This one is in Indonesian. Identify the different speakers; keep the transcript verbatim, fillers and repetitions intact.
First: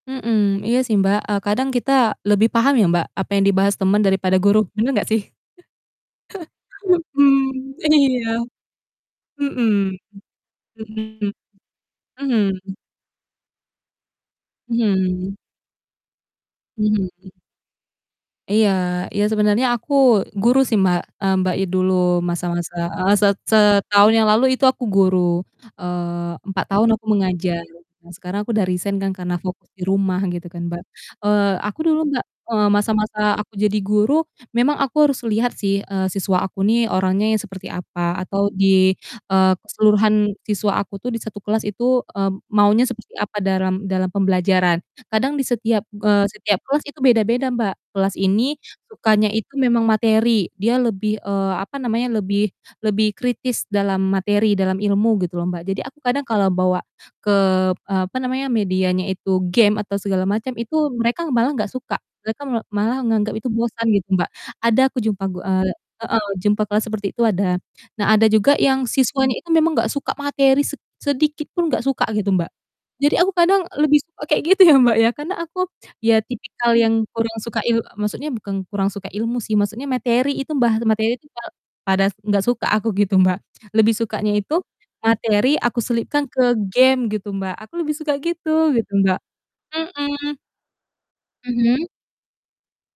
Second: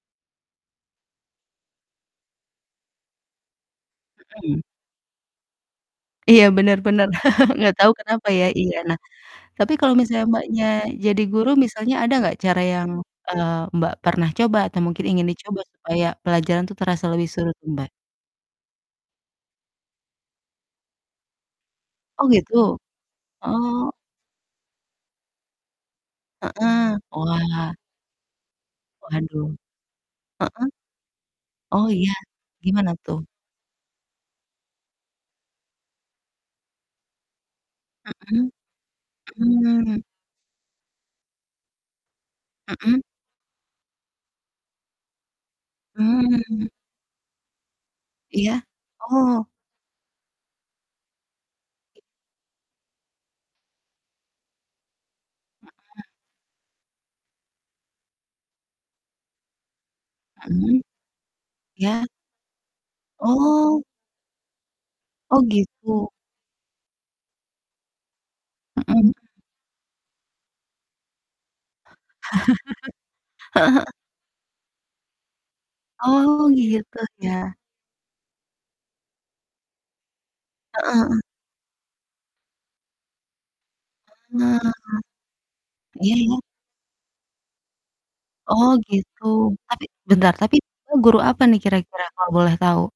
Speaker 1: Mhm. Iya sih, Mbak, eee, kadang kita lebih paham ya, Mbak, apa yang dibahas temen daripada
Speaker 2: Mhm.
Speaker 1: guru, bener nggak sih?
Speaker 2: Iya, bener bener, nggak
Speaker 1: Mmm,
Speaker 2: tau kenapa
Speaker 1: iya
Speaker 2: ya iya. Nah, tapi
Speaker 1: mhm,
Speaker 2: kalau misalnya Mbaknya, jadi
Speaker 1: mhm,
Speaker 2: guru misalnya ada nggak
Speaker 1: mhm.
Speaker 2: cara yang, eee, Mbak, pernah coba atau mungkin ingin
Speaker 1: Mhm.
Speaker 2: dicoba, supaya pelajaran tuh terasa lebih
Speaker 1: Mhm.
Speaker 2: seru tuh, Mbak?
Speaker 1: Iya iya sebenernya aku guru sih, Mbak, eee, Mbak i dulu
Speaker 2: Oh,
Speaker 1: masa-masa,
Speaker 2: gitu?
Speaker 1: heeh, set
Speaker 2: Heeh.
Speaker 1: setahun yang lalu itu aku guru, eee, empat tahun
Speaker 2: Heeh.
Speaker 1: aku mengajar,
Speaker 2: Wah.
Speaker 1: dan sekarang aku udah resign kan, karena
Speaker 2: Waduh.
Speaker 1: fokus di rumah gitu kan,
Speaker 2: Heeh?
Speaker 1: Mbak. Eee, aku
Speaker 2: Oh,
Speaker 1: dulu,
Speaker 2: iya,
Speaker 1: Mbak, eee,
Speaker 2: gimana tuh?
Speaker 1: masa-masa aku jadi guru memang aku harus lihat sih, eee, siswa aku nih orangnya yang seperti apa atau
Speaker 2: Mhm.
Speaker 1: di, eee,
Speaker 2: Mmm.
Speaker 1: keseluruhan siswa aku tuh di satu kelas itu, eee, maunya
Speaker 2: Mhm.
Speaker 1: seperti apa, dalam dalam pembelajaran. Kadang di setiap, eee, di setiap
Speaker 2: Mmm.
Speaker 1: kelas itu beda-beda, Mbak. Kelas ini,
Speaker 2: Iya.
Speaker 1: sukanya
Speaker 2: Oh.
Speaker 1: itu, memang materi, dia lebih, eee, apa namanya, lebih lebih kritis dalam materi, dalam ilmu gitu loh, Mbak. Jadi aku
Speaker 2: Heeh.
Speaker 1: kadang kalau bawa ke, eee, apa namanya, medianya itu game atau segala macam,
Speaker 2: Mhm.
Speaker 1: itu, mereka malah nggak suka,
Speaker 2: Iya.
Speaker 1: mereka me malah nganggap itu
Speaker 2: Oh.
Speaker 1: bosan gitu, Mbak, ada aku jumpa,
Speaker 2: Oh,
Speaker 1: gu eee
Speaker 2: gitu?
Speaker 1: heeh. jumpa kelas seperti itu ada. Nah, ada juga yang
Speaker 2: Mhm.
Speaker 1: siswanya itu memang nggak suka materi sed sedikitpun, nggak suka gitu, Mbak. Jadi aku kadang
Speaker 2: Heeh heeh.
Speaker 1: lebih suka kayak gitu ya, Mbak, ya karena aku, ya
Speaker 2: Oh,
Speaker 1: tipikal
Speaker 2: gitu?
Speaker 1: yang kurang
Speaker 2: Ya.
Speaker 1: suka il maksudnya bukan kurang suka ilmu sih, maksudnya materi itu, bahas
Speaker 2: Heeh
Speaker 1: materi
Speaker 2: heeh.
Speaker 1: itu kal pada nggak suka aku gitu, Mbak. Lebih sukanya itu
Speaker 2: Nah,
Speaker 1: materi aku
Speaker 2: iya
Speaker 1: selipkan
Speaker 2: iya.
Speaker 1: ke game gitu Mbak, aku lebih suka
Speaker 2: Oh,
Speaker 1: gitu, gitu Mbak.
Speaker 2: gitu? Tapi bentar
Speaker 1: Mhm.
Speaker 2: tapi Mbak guru apa nih
Speaker 1: Mhm.
Speaker 2: kira-kira kalau boleh tahu?